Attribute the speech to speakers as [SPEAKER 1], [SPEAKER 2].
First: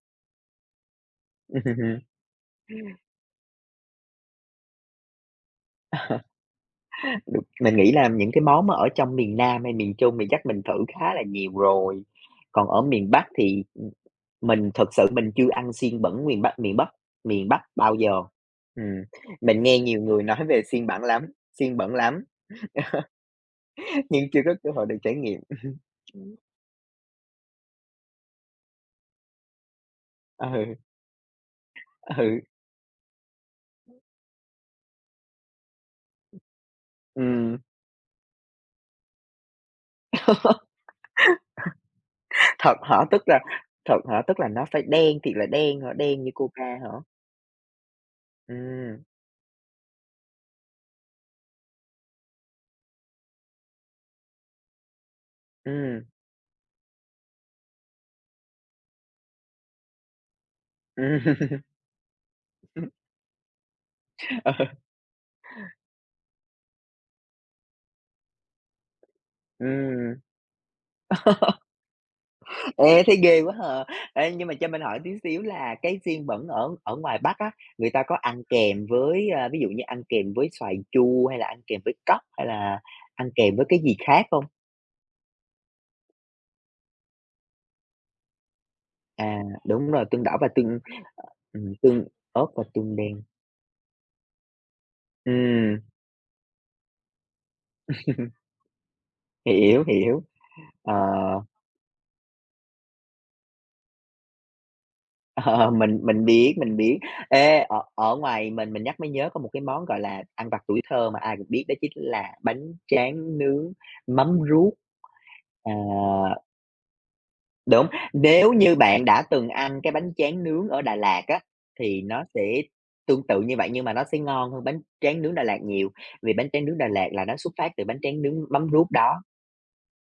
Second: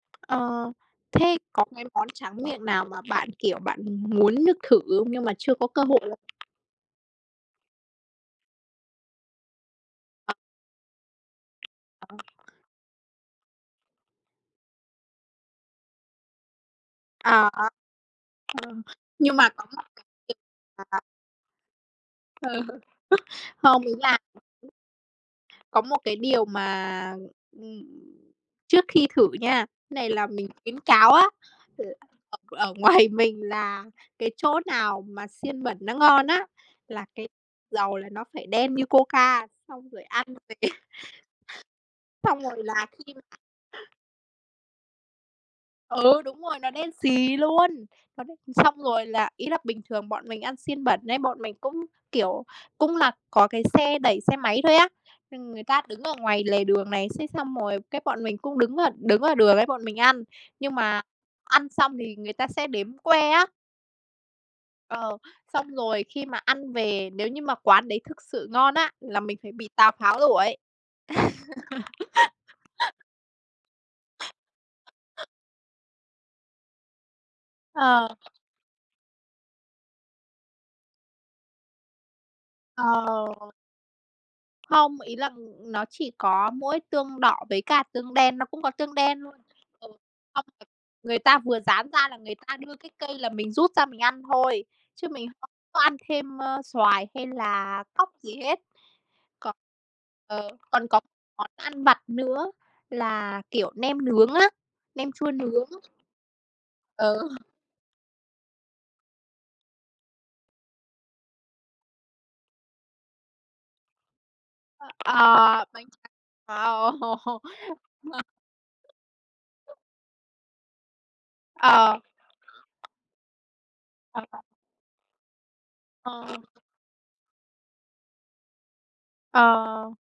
[SPEAKER 1] Ờ, thế có cái món tráng miệng nào mà bạn, kiểu, bạn muốn được thử không? Nhưng mà chưa có cơ hội không?
[SPEAKER 2] Đụng mình nghĩ là những cái món mà ở trong miền Nam hay miền Trung thì
[SPEAKER 1] Ờ.
[SPEAKER 2] chắc mình thử khá là nhiều rồi,
[SPEAKER 1] À.
[SPEAKER 2] còn ở miền Bắc thì, ừm, mình thực sự mình chưa ăn xiên bẩn miền Bắc miền Bắc miền
[SPEAKER 1] À.
[SPEAKER 2] Bắc bao giờ,
[SPEAKER 1] Ờm,
[SPEAKER 2] ừm,
[SPEAKER 1] nhưng mà
[SPEAKER 2] mình
[SPEAKER 1] có
[SPEAKER 2] nghe
[SPEAKER 1] một
[SPEAKER 2] nhiều
[SPEAKER 1] cái
[SPEAKER 2] người
[SPEAKER 1] việc,
[SPEAKER 2] nói về xiên
[SPEAKER 1] à
[SPEAKER 2] bẩn lắm xiên bẩn lắm,
[SPEAKER 1] ừ, không, ý là
[SPEAKER 2] nhưng chưa có cơ hội được trải nghiệm.
[SPEAKER 1] [unintelligible] có một cái điều mà, ừm, trước khi thử nha, cái này là
[SPEAKER 2] Ừ.
[SPEAKER 1] mình khuyến cáo á, là ở
[SPEAKER 2] Ừ.
[SPEAKER 1] ở ngoài mình là cái chỗ nào mà xiên bẩn nó ngon á, là cái
[SPEAKER 2] Ừm.
[SPEAKER 1] dầu là nó phải đen như coca, xong rồi ăn với cái xong rồi
[SPEAKER 2] Thật
[SPEAKER 1] là
[SPEAKER 2] hả?
[SPEAKER 1] khi
[SPEAKER 2] Tức là
[SPEAKER 1] mà
[SPEAKER 2] thật hả? Tức là nó phải đen thiệt là đen hả?
[SPEAKER 1] Ừ,
[SPEAKER 2] Đen như
[SPEAKER 1] đúng rồi,
[SPEAKER 2] coca
[SPEAKER 1] nó đen
[SPEAKER 2] hả?
[SPEAKER 1] xì luôn, nó đen xì. Xong
[SPEAKER 2] Ừm.
[SPEAKER 1] rồi là, ý là bình thường bọn mình ăn xiên bẩn ấy, bọn mình cũng, kiểu, cũng là có cái xe đẩy xe máy thôi á, ừm, người ta đứng
[SPEAKER 2] Ừm.
[SPEAKER 1] ở ngoài lề đường này, thế xong rồi cái bọn mình cũng đứng ở đứng ở đường ấy bọn mình ăn, nhưng mà
[SPEAKER 2] Ừm.
[SPEAKER 1] ăn xong thì người ta sẽ đếm que á.
[SPEAKER 2] Ờ.
[SPEAKER 1] Ờ, xong rồi khi mà ăn về, nếu như mà quán đấy thực sự ngon á, là mình phải bị Tào
[SPEAKER 2] Ừm.
[SPEAKER 1] Tháo đuổi.
[SPEAKER 2] Ê, thấy ghê quá hà! Ê, nhưng mà cho mình hỏi tí xíu là cái xiên bẩn ở ở ngoài Bắc á, người ta
[SPEAKER 1] Ờ.
[SPEAKER 2] có ăn kèm với, ơ, ví dụ như ăn kèm với xoài chua hay là ăn kèm với cóc hay là
[SPEAKER 1] Ờ.
[SPEAKER 2] ăn kèm với cái gì khác hông?
[SPEAKER 1] Hông, ý là, ừm, ừm, nó chỉ có mỗi tương đỏ với cả tương đen, nó cũng có tương đen luôn,
[SPEAKER 2] À,
[SPEAKER 1] ừ,
[SPEAKER 2] đúng rồi. Tương đỏ
[SPEAKER 1] xong
[SPEAKER 2] và
[SPEAKER 1] rồi
[SPEAKER 2] tương, ờ,
[SPEAKER 1] người ta vừa
[SPEAKER 2] ừm,
[SPEAKER 1] rán
[SPEAKER 2] tương
[SPEAKER 1] ra là người
[SPEAKER 2] ớt
[SPEAKER 1] ta
[SPEAKER 2] và
[SPEAKER 1] đưa cái
[SPEAKER 2] tương
[SPEAKER 1] cây
[SPEAKER 2] đen.
[SPEAKER 1] là mình rút ra mình ăn thôi, chứ mình không có
[SPEAKER 2] Ừm.
[SPEAKER 1] ăn thêm, ơ, xoài hay là cóc gì hết. Còn
[SPEAKER 2] Hiểu, hiểu,
[SPEAKER 1] ờ, còn có một
[SPEAKER 2] ờ.
[SPEAKER 1] món ăn vặt nữa là, kiểu, nem nướng á, nem chua nướng.
[SPEAKER 2] Ờ, mình mình biết, mình biết.
[SPEAKER 1] Ừ.
[SPEAKER 2] Ê, ở ở ngoài mình mình nhắc mới nhớ có một cái món, gọi là, ăn vặt tuổi thơ mà ai cũng biết đó chính là bánh tráng nướng mắm ruốc.
[SPEAKER 1] Ờ,
[SPEAKER 2] À.
[SPEAKER 1] bánh tráng. Wow!
[SPEAKER 2] Đúng! Nếu như bạn đã từng ăn
[SPEAKER 1] [unintelligible]
[SPEAKER 2] cái bánh tráng nướng ở Đà Lạt á,
[SPEAKER 1] Ờ.
[SPEAKER 2] thì nó sẽ tương tự như vậy, nhưng mà nó sẽ
[SPEAKER 1] Ờ.
[SPEAKER 2] ngon hơn bánh tráng nướng Đà Lạt nhiều,
[SPEAKER 1] Ờ.
[SPEAKER 2] vì bánh tráng nướng Đà Lạt là nó xuất phát từ bánh tráng nướng mắm ruốc đó.
[SPEAKER 1] Ờ.